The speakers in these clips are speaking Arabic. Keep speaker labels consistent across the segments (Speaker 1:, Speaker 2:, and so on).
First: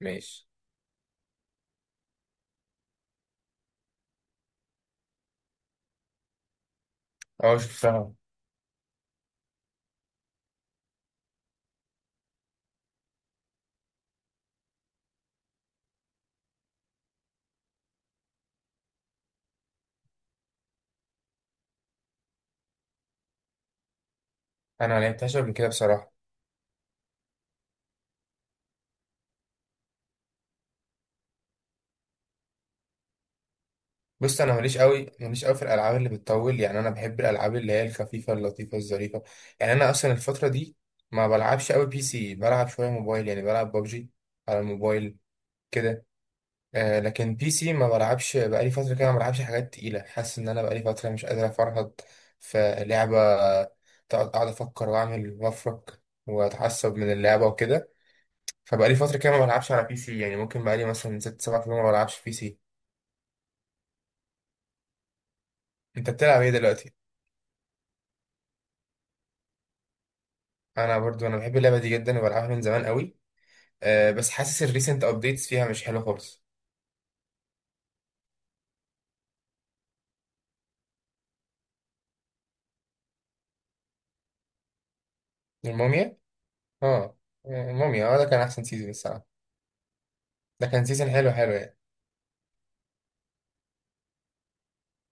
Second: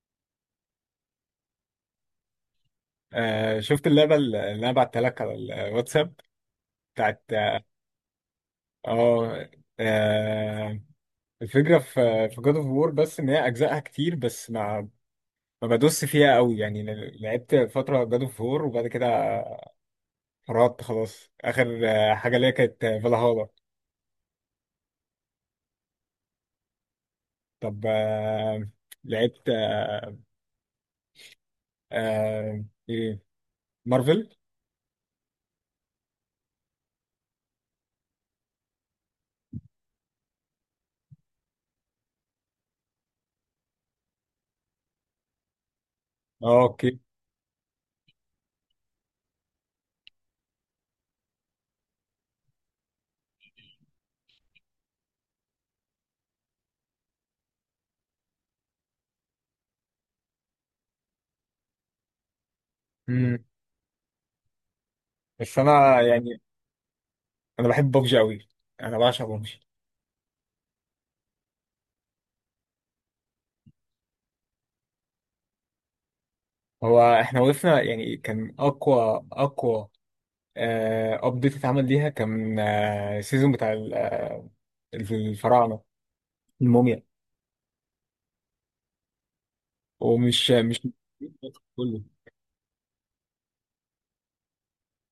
Speaker 1: ماشي.
Speaker 2: شفت اللعبة اللي انا بعتها لك على الواتساب بتاعت
Speaker 1: اه، شفتها.
Speaker 2: اه آه، الفكرة في جاد اوف وور، بس ان هي اجزائها كتير، بس ما بدوس فيها قوي. يعني لعبت فترة جاد اوف وور وبعد كده فرطت. خلاص، اخر حاجة ليا كانت فالهالا.
Speaker 1: انا ما لعبتهاش قبل كده بصراحه.
Speaker 2: طب آه، لعبت، ايه، مارفل.
Speaker 1: بص، انا ماليش قوي في الالعاب اللي بتطول، يعني انا بحب الالعاب اللي هي الخفيفه اللطيفه الظريفه. يعني انا اصلا الفتره دي ما بلعبش قوي بي سي، بلعب شويه موبايل، يعني بلعب ببجي على الموبايل كده.
Speaker 2: اه، اوكي.
Speaker 1: لكن بي سي ما بلعبش بقالي فتره كده، ما بلعبش حاجات تقيله. حاسس ان انا بقالي فتره مش قادر افرهد في لعبه، اقعد افكر واعمل وافرك واتعصب من اللعبه وكده. فبقالي فترة كده ما بلعبش على بي سي، يعني ممكن بقالي مثلا ست سبع شهور ما بلعبش بي سي.
Speaker 2: مم. بس انا
Speaker 1: انت
Speaker 2: يعني
Speaker 1: بتلعب ايه دلوقتي؟
Speaker 2: انا بحب ببجي قوي، انا بعشق ببجي.
Speaker 1: انا برضو انا بحب اللعبة دي جدا وبلعبها من زمان قوي. أه، بس حاسس الريسنت ابديتس فيها مش حلو خالص.
Speaker 2: هو احنا وقفنا، يعني كان اقوى ابديت اتعمل ليها، كان السيزون بتاع الفراعنه.
Speaker 1: الموميا؟
Speaker 2: الموميا.
Speaker 1: اه، الموميا، اه ده كان احسن سيزون الصراحة.
Speaker 2: ومش
Speaker 1: ده
Speaker 2: مش
Speaker 1: كان سيزون حلو حلو يعني.
Speaker 2: كله.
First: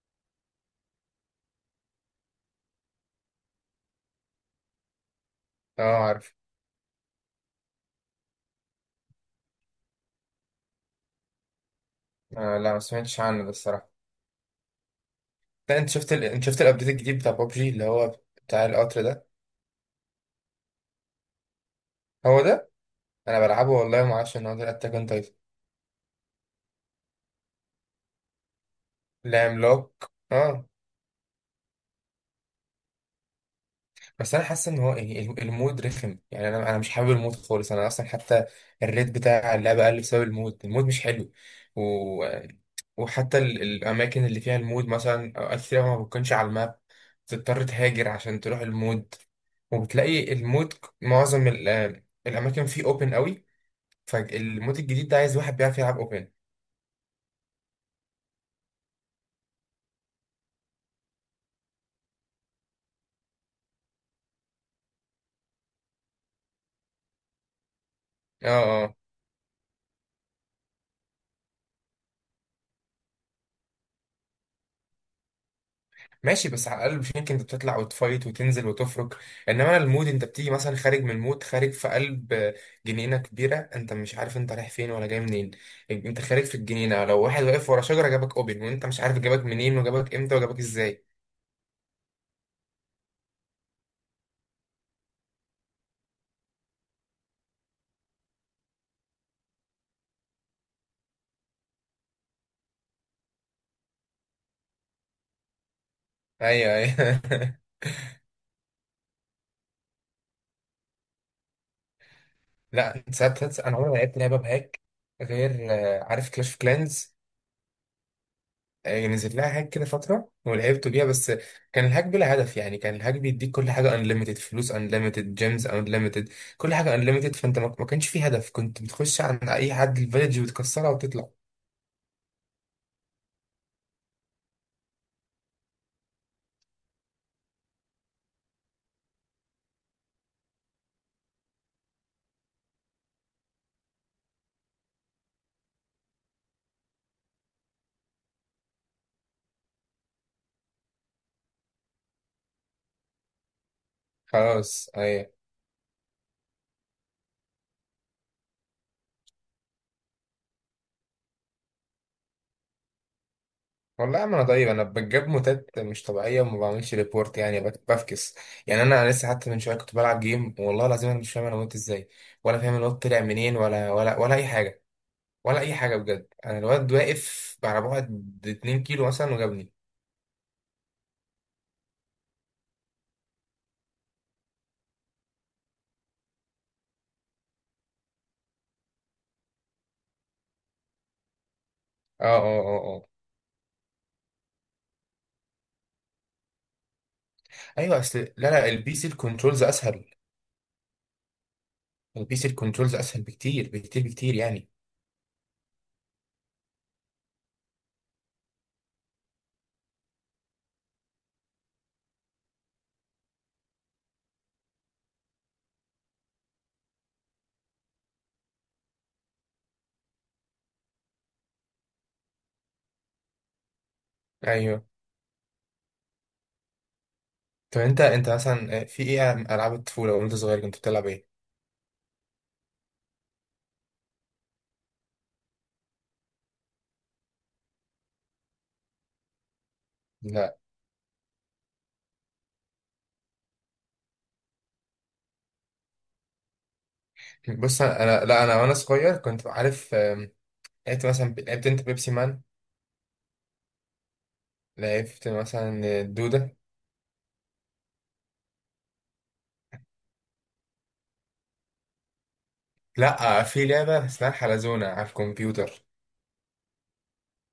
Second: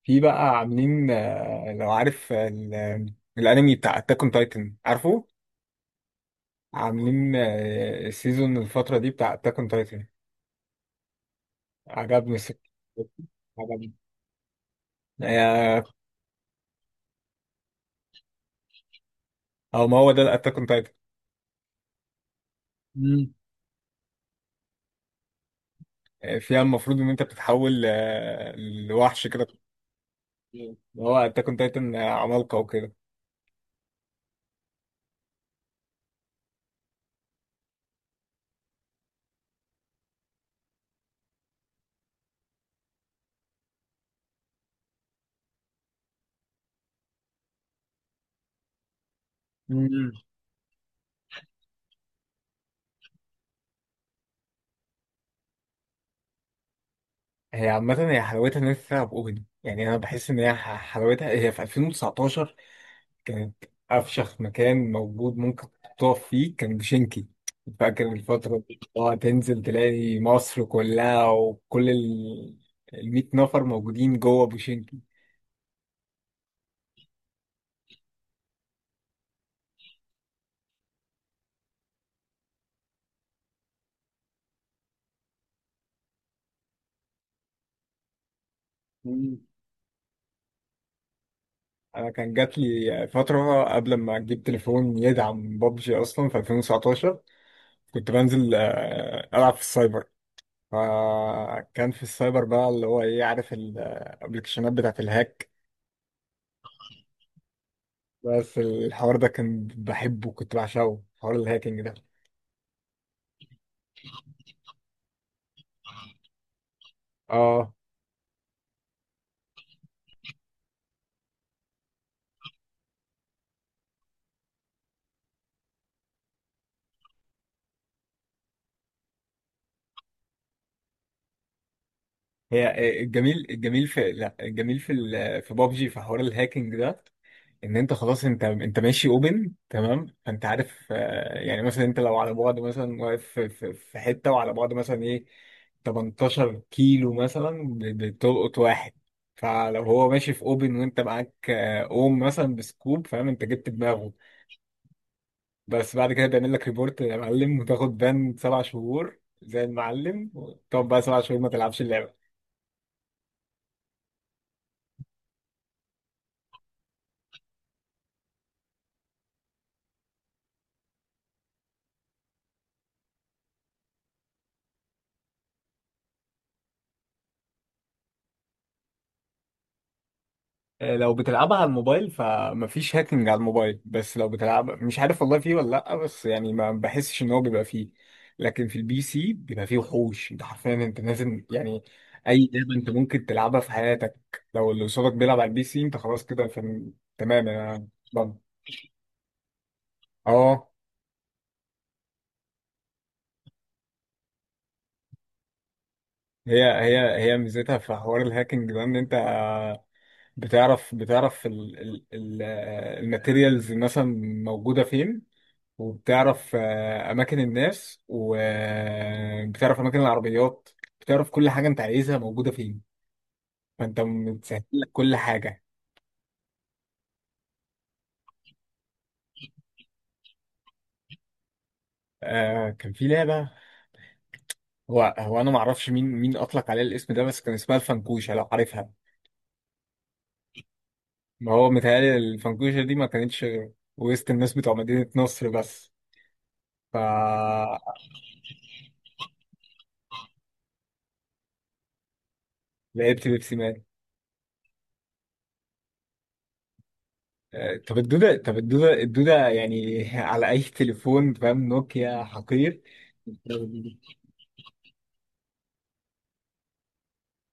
Speaker 2: في بقى عاملين، لو عارف، الانمي بتاع اتاك اون تايتن، عارفه.
Speaker 1: اه، عارف.
Speaker 2: عاملين سيزون الفتره دي بتاع اتاك اون تايتن، عجبني
Speaker 1: آه، لا، ما سمعتش عنه ده الصراحة.
Speaker 2: عجبني
Speaker 1: ده
Speaker 2: آه،
Speaker 1: انت شفت انت شفت الابديت الجديد بتاع بابجي اللي هو بتاع القطر ده.
Speaker 2: او ما هو ده الاتاك اون تايتن.
Speaker 1: هو ده؟
Speaker 2: مم.
Speaker 1: انا بلعبه والله ما اعرفش ان هو ده الاتاك اون تايتن.
Speaker 2: فيها المفروض ان انت بتتحول لوحش
Speaker 1: لا،
Speaker 2: كده.
Speaker 1: عملاق. اه،
Speaker 2: مم. هو انت كنت قلت ان عمالقه وكده.
Speaker 1: بس انا حاسس ان هو يعني المود رخم، يعني انا مش حابب المود خالص. انا اصلا حتى الريت بتاع اللعبه قل بسبب المود. المود مش حلو و... وحتى الاماكن اللي فيها المود مثلا اوقات كتير ما بتكونش على الماب. بتضطر تهاجر عشان تروح المود.
Speaker 2: مم.
Speaker 1: وبتلاقي المود معظم ال... آه، الاماكن فيه اوبن قوي. فالمود الجديد ده عايز واحد بيعرف يلعب اوبن.
Speaker 2: هي عامة، هي حلاوتها إن أنت تلعب أوبن. يعني أنا بحس إن هي حلاوتها هي في 2019، كانت أفشخ مكان موجود ممكن تقف فيه كان بشنكي. فاكر
Speaker 1: اه،
Speaker 2: الفترة دي،
Speaker 1: آه.
Speaker 2: تنزل تلاقي مصر كلها وكل ال 100 نفر موجودين جوه بوشنكي.
Speaker 1: ماشي، بس على الاقل مش يمكن انت بتطلع وتفايت وتنزل وتفرك. انما انا المود انت بتيجي مثلا خارج من المود، خارج في قلب جنينه كبيره، انت مش عارف انت رايح فين ولا جاي منين. انت خارج في الجنينه، لو واحد واقف ورا شجره جابك اوبن وانت مش عارف
Speaker 2: مم.
Speaker 1: جابك منين وجابك امتى وجابك ازاي.
Speaker 2: أنا كان جات لي فترة قبل ما أجيب تليفون يدعم بابجي أصلا في 2019. كنت بنزل ألعب في السايبر. فكان في السايبر بقى اللي هو ايه، عارف الابلكيشنات بتاعت الهاك؟
Speaker 1: ايوه، ايوه.
Speaker 2: بس الحوار ده كان بحبه، كنت بعشقه، حوار الهاكينج ده.
Speaker 1: لا، انت انا عمري ما لعبت لعبه بهاك غير عارف كلاش اوف كلانز.
Speaker 2: اه.
Speaker 1: نزل لها هاك كده فترة ولعبت بيها. بس كان الهاك بلا هدف، يعني كان الهاك بيديك كل حاجة انليمتد، فلوس انليمتد، جيمز انليمتد، كل حاجة انليمتد. فانت ما كانش فيه هدف، كنت بتخش عند اي حد الفيلج وتكسرها وتطلع.
Speaker 2: هي الجميل في، لا، الجميل في بابجي، في حوار الهاكينج ده، ان انت خلاص، انت ماشي اوبن، تمام؟ فانت عارف يعني مثلا انت لو على بعد، مثلا واقف في حته، وعلى بعد مثلا ايه 18 كيلو مثلا، بتلقط واحد. فلو هو ماشي في اوبن وانت معاك آه، اوم مثلا بسكوب، فاهم؟ انت جبت دماغه.
Speaker 1: خلاص، ايوه.
Speaker 2: بس بعد كده بيعمل لك ريبورت يا معلم، وتاخد بان 7 شهور زي المعلم، وتقعد بقى 7 شهور ما تلعبش اللعبه.
Speaker 1: والله يا عم، انا طيب انا بجيب موتات مش طبيعيه وما بعملش ريبورت، يعني بفكس. يعني انا لسه حتى من شويه كنت بلعب جيم، والله العظيم انا مش فاهم انا وقت ازاي، ولا فاهم الواد طلع منين ولا اي حاجه، ولا اي حاجه بجد. انا الواد واقف على بعد 2 كيلو مثلا وجابني.
Speaker 2: لو بتلعبها على الموبايل فمفيش هاكينج على الموبايل. بس لو بتلعب، مش عارف والله فيه ولا لأ، بس يعني ما بحسش ان هو بيبقى فيه. لكن في البي سي بيبقى فيه وحوش، انت حرفيا انت لازم يعني،
Speaker 1: اه،
Speaker 2: اي
Speaker 1: اه،
Speaker 2: لعبة انت
Speaker 1: اه، اه.
Speaker 2: ممكن تلعبها في حياتك، لو اللي قصادك بيلعب على البي سي، انت خلاص كده تمام، انا
Speaker 1: ايوه، اصل لا
Speaker 2: ضامن.
Speaker 1: لا، البي سي الكنترولز اسهل.
Speaker 2: اه.
Speaker 1: البي سي الكنترولز اسهل بكتير بكتير بكتير يعني.
Speaker 2: هي ميزتها في حوار الهاكينج ده، ان انت بتعرف ال... ال... ال... آه، الماتيريالز مثلا موجودة فين. وبتعرف أماكن الناس، وبتعرف أماكن العربيات، بتعرف كل حاجة أنت عايزها موجودة فين. فأنت متسهل
Speaker 1: ايوه.
Speaker 2: لك كل حاجة.
Speaker 1: طب انت مثلا في ايه؟ العاب الطفوله وانت صغير كنت بتلعب ايه؟
Speaker 2: كان في لعبة، هو أنا معرفش مين أطلق عليها الاسم ده، بس كان اسمها الفنكوشة، لو عارفها.
Speaker 1: لا،
Speaker 2: ما هو متهيألي الفنكوشة دي ما كانتش غير وسط الناس بتوع مدينة نصر بس،
Speaker 1: بص،
Speaker 2: فلعبت.
Speaker 1: انا لا انا وانا صغير كنت عارف، لعبت مثلا، لعبت انت بيبسي مان،
Speaker 2: بيبسي مان.
Speaker 1: لعبت مثلا الدوده.
Speaker 2: طب الدودة يعني على أي تليفون، فاهم؟ نوكيا حقير.
Speaker 1: لا، في لعبه اسمها الحلزونه على الكمبيوتر.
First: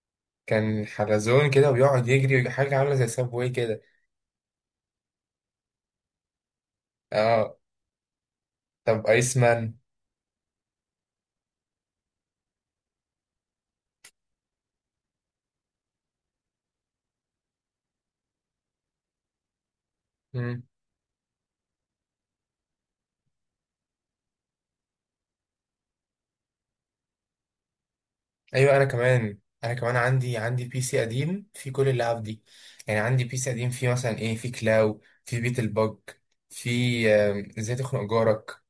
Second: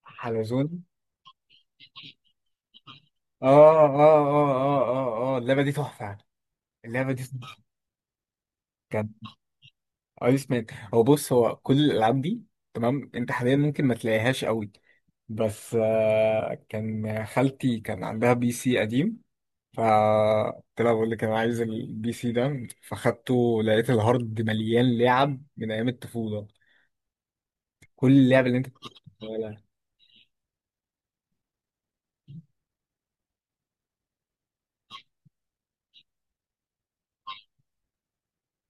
Speaker 2: حلزون.
Speaker 1: كان حلزون كده ويقعد يجري، حاجه عامله زي
Speaker 2: اه،
Speaker 1: سابواي كده.
Speaker 2: اه، اه، اه، اه، اه، اللعبه دي تحفه يعني. اللعبه دي
Speaker 1: اه.
Speaker 2: تحفه. كان
Speaker 1: طب ايس مان؟
Speaker 2: ايس مان. هو بص، هو كل الالعاب دي، تمام، انت حاليا ممكن ما تلاقيهاش قوي. بس كان خالتي كان عندها بي سي قديم، ف قلت لها بقول لك انا عايز البي سي ده، فاخدته، لقيت الهارد مليان لعب من ايام الطفوله، كل اللعب اللي انت
Speaker 1: ايوه. انا كمان،
Speaker 2: تتخيلها.
Speaker 1: انا كمان عندي بي سي قديم فيه كل اللعب دي. يعني عندي بي سي قديم فيه مثلا ايه؟ فيه كلاو، فيه بيت البج، فيه ازاي تخنق جارك،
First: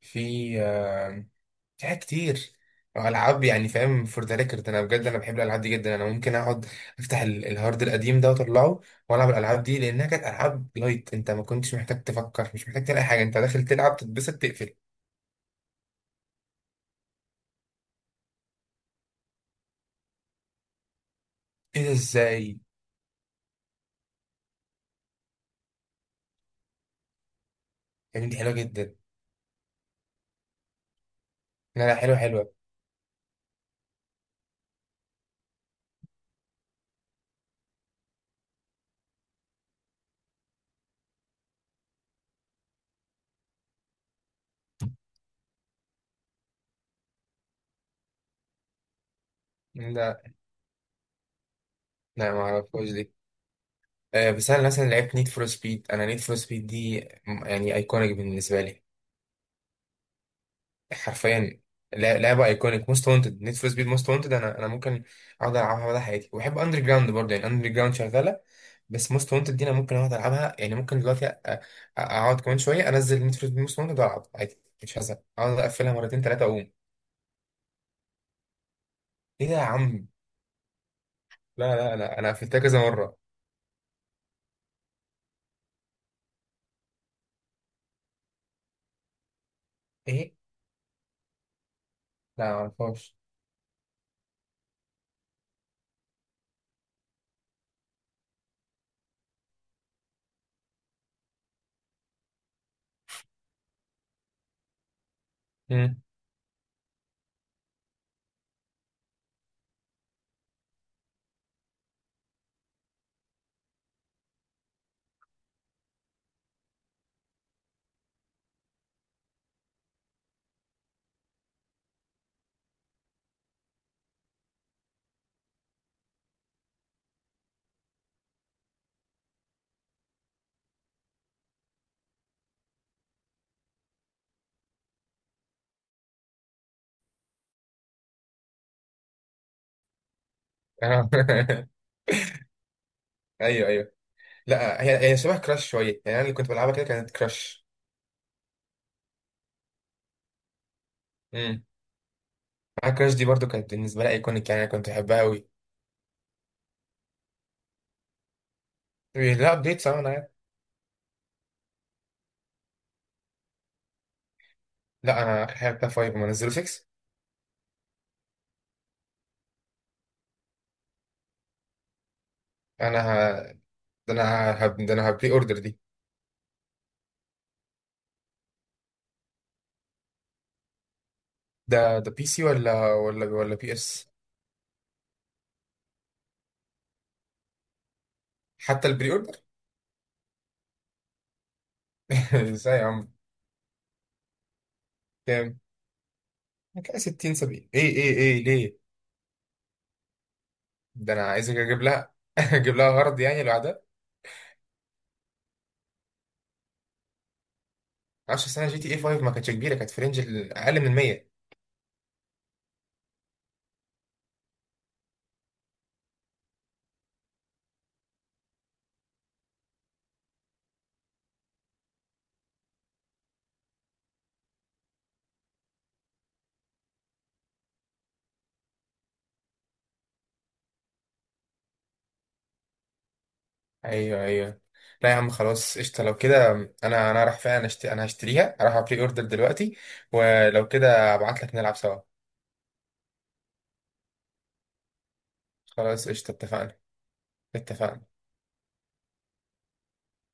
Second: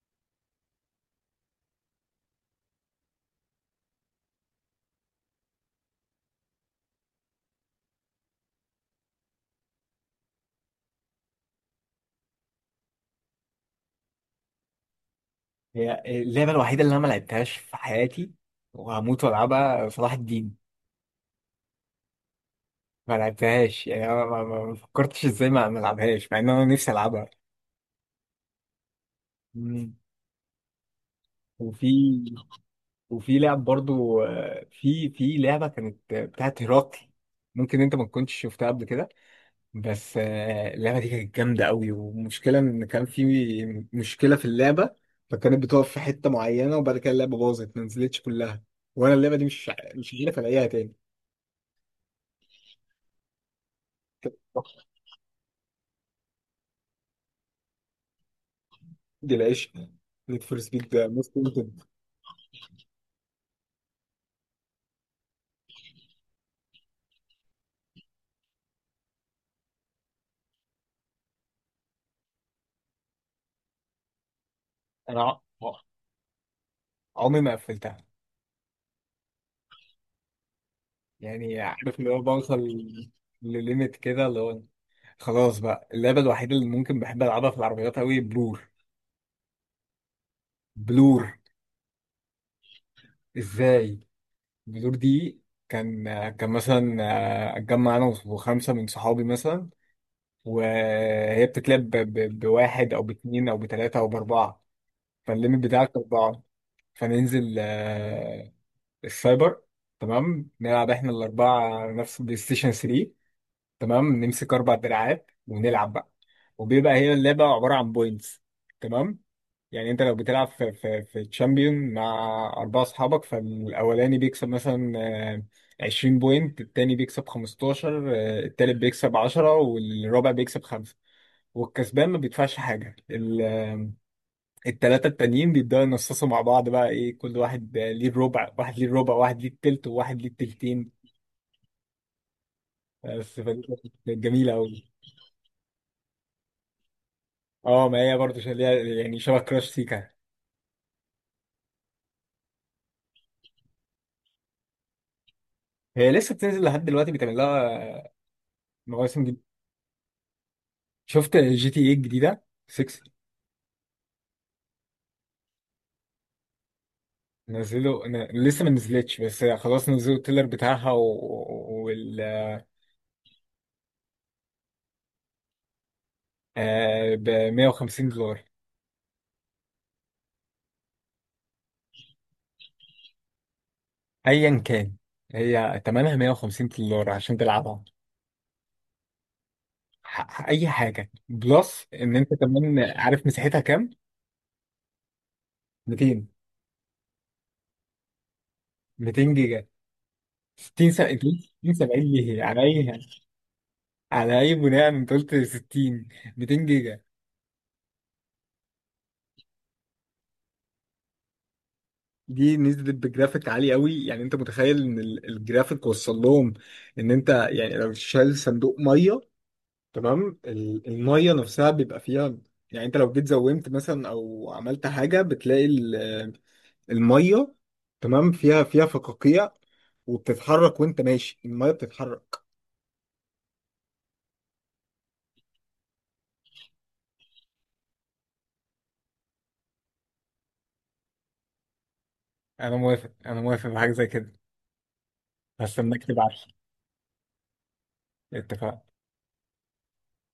Speaker 1: فيه آم، في حاجات كتير. العاب يعني فاهم؟ فور ذا ريكورد انا بجد انا بحب الالعاب دي جدا. انا ممكن اقعد افتح الهارد القديم ده واطلعه والعب الالعاب دي، لانها كانت العاب لايت، انت ما كنتش محتاج تفكر، مش محتاج تعمل اي حاجه، انت داخل تلعب تتبسط تقفل.
Speaker 2: هي اللعبه الوحيده اللي انا ما لعبتهاش في حياتي وهموت والعبها، صلاح الدين.
Speaker 1: ايه ده؟ ازاي؟
Speaker 2: ما لعبتهاش يعني، انا ما فكرتش ازاي ما العبهاش، مع ان انا نفسي العبها.
Speaker 1: يا بنتي، حلوه جدا.
Speaker 2: مم.
Speaker 1: لا
Speaker 2: وفي
Speaker 1: لا، حلوه حلوه.
Speaker 2: وفي لعب برضو في لعبه كانت بتاعت هيراقي. ممكن انت ما تكونش شفتها قبل كده. بس اللعبه دي كانت جامده قوي، والمشكله ان كان في مشكله في اللعبه. فكانت بتقف في حته معينه، وبعد كده اللعبه باظت، ما نزلتش كلها، وانا اللعبه دي مش
Speaker 1: لا
Speaker 2: عارف الاقيها تاني.
Speaker 1: لا، ما اعرفهاش دي. بس انا مثلا لعبت نيد فور سبيد. انا نيد فور سبيد دي يعني ايكونيك بالنسبه لي.
Speaker 2: دي العيش، نيد فور سبيد موست
Speaker 1: حرفيا
Speaker 2: وانتد.
Speaker 1: لعبه ايكونيك، موست وانتد، نيد فور سبيد موست وانتد. انا ممكن اقعد العبها مدى حياتي. وبحب اندر جراوند برضه، يعني اندر جراوند شغاله. بس موست وانتد دي انا ممكن اقعد العبها، يعني ممكن دلوقتي اقعد كمان شويه، انزل نيد فور سبيد موست وانتد والعب عادي، مش
Speaker 2: انا
Speaker 1: هزهق اقعد اقفلها مرتين ثلاثه اقوم.
Speaker 2: عمري ما قفلتها،
Speaker 1: ايه ده يا عم؟
Speaker 2: يعني
Speaker 1: لا لا
Speaker 2: عارف اللي
Speaker 1: لا،
Speaker 2: هو
Speaker 1: انا قفلتها
Speaker 2: بوصل
Speaker 1: كذا مره.
Speaker 2: لليميت كده، اللي هو خلاص بقى. اللعبة الوحيدة اللي ممكن بحب ألعبها في العربيات أوي، بلور.
Speaker 1: ايه؟
Speaker 2: بلور.
Speaker 1: لا، معرفهاش.
Speaker 2: إزاي؟ بلور دي كان كان مثلا أتجمع أنا وخمسة من صحابي مثلا، وهي بتتلعب بواحد أو باتنين أو بتلاتة أو بأربعة. فالليميت بتاعك
Speaker 1: مم.
Speaker 2: أربعة. فننزل السايبر، تمام. نلعب احنا الأربعة نفس البلاي ستيشن 3، تمام، نمسك اربع دراعات ونلعب بقى. وبيبقى هي اللعبه عباره عن بوينتس، تمام. يعني انت لو بتلعب في تشامبيون مع اربعه اصحابك، فالاولاني بيكسب مثلا 20 بوينت، التاني بيكسب 15، التالت بيكسب 10، والرابع بيكسب 5. والكسبان ما بيدفعش حاجه. التلاته التانيين بيبداوا ينصصوا مع بعض، بقى ايه كل واحد ليه الربع، واحد ليه الربع، واحد ليه التلت، وواحد ليه التلتين. بس فدي
Speaker 1: ايوه،
Speaker 2: كانت
Speaker 1: ايوه.
Speaker 2: جميله
Speaker 1: لا،
Speaker 2: قوي.
Speaker 1: هي شبه كراش شويه، يعني انا اللي كنت بلعبها كده كانت كراش.
Speaker 2: اه، ما هي برضه ليها، يعني شبه كراش سيكا.
Speaker 1: امم. معايا كراش دي برضو كانت بالنسبه لي ايكونيك، يعني انا كنت بحبها قوي.
Speaker 2: هي لسه بتنزل لحد دلوقتي، بيتعمل لها مواسم جديدة.
Speaker 1: لا، ابديت صح. انا عارف.
Speaker 2: شفت جي تي ايه الجديدة 6؟
Speaker 1: لا، انا الحقيقه بتاع 5، ما نزلوا 6.
Speaker 2: نزلوا لسه ما نزلتش، بس خلاص نزلوا التيلر بتاعها و... وال
Speaker 1: انا ه... ده انا ه... هب- ده انا هبري اوردر دي.
Speaker 2: ب $150.
Speaker 1: ده بي سي ولا بي اس؟
Speaker 2: ايا كان، هي تمنها $150 عشان تلعبها.
Speaker 1: حتى البري اوردر؟
Speaker 2: اي حاجة بلس. ان انت كمان
Speaker 1: ازاي يا عم؟
Speaker 2: عارف مساحتها كام؟
Speaker 1: كام؟
Speaker 2: 200.
Speaker 1: كده 60، 70، ايه ليه؟
Speaker 2: 200 جيجا. 60،
Speaker 1: ده
Speaker 2: 70.
Speaker 1: انا عايز اجيب
Speaker 2: 70
Speaker 1: لها
Speaker 2: ليه؟ على
Speaker 1: اجيب
Speaker 2: اي،
Speaker 1: لها غرض يعني لوحدها.
Speaker 2: على اي بناء انت قلت 60؟ 200 جيجا.
Speaker 1: 10 سنه، جي تي اي 5 ما كانتش كبيره، كانت في رينج اقل من 100.
Speaker 2: دي نزلت بجرافيك عالي قوي، يعني انت متخيل ان الجرافيك وصل لهم، ان انت يعني لو شايل صندوق ميه، تمام؟ الميه نفسها بيبقى فيها، يعني انت لو جيت زومت مثلا او عملت حاجه بتلاقي الميه، تمام، فيها فقاقيع، وبتتحرك وانت ماشي الميه بتتحرك.
Speaker 1: ايوه، ايوه. لا يا عم، خلاص، قشطه لو كده. انا راح فعلا أشتري، انا هشتريها، راح ابري اوردر دلوقتي. ولو كده ابعت لك نلعب سوا.
Speaker 2: انا موافق، انا موافق بحاجه زي كده، هستناك
Speaker 1: خلاص، قشطه
Speaker 2: تبعت
Speaker 1: اتفقنا. اتفقنا.
Speaker 2: لي. اتفقنا.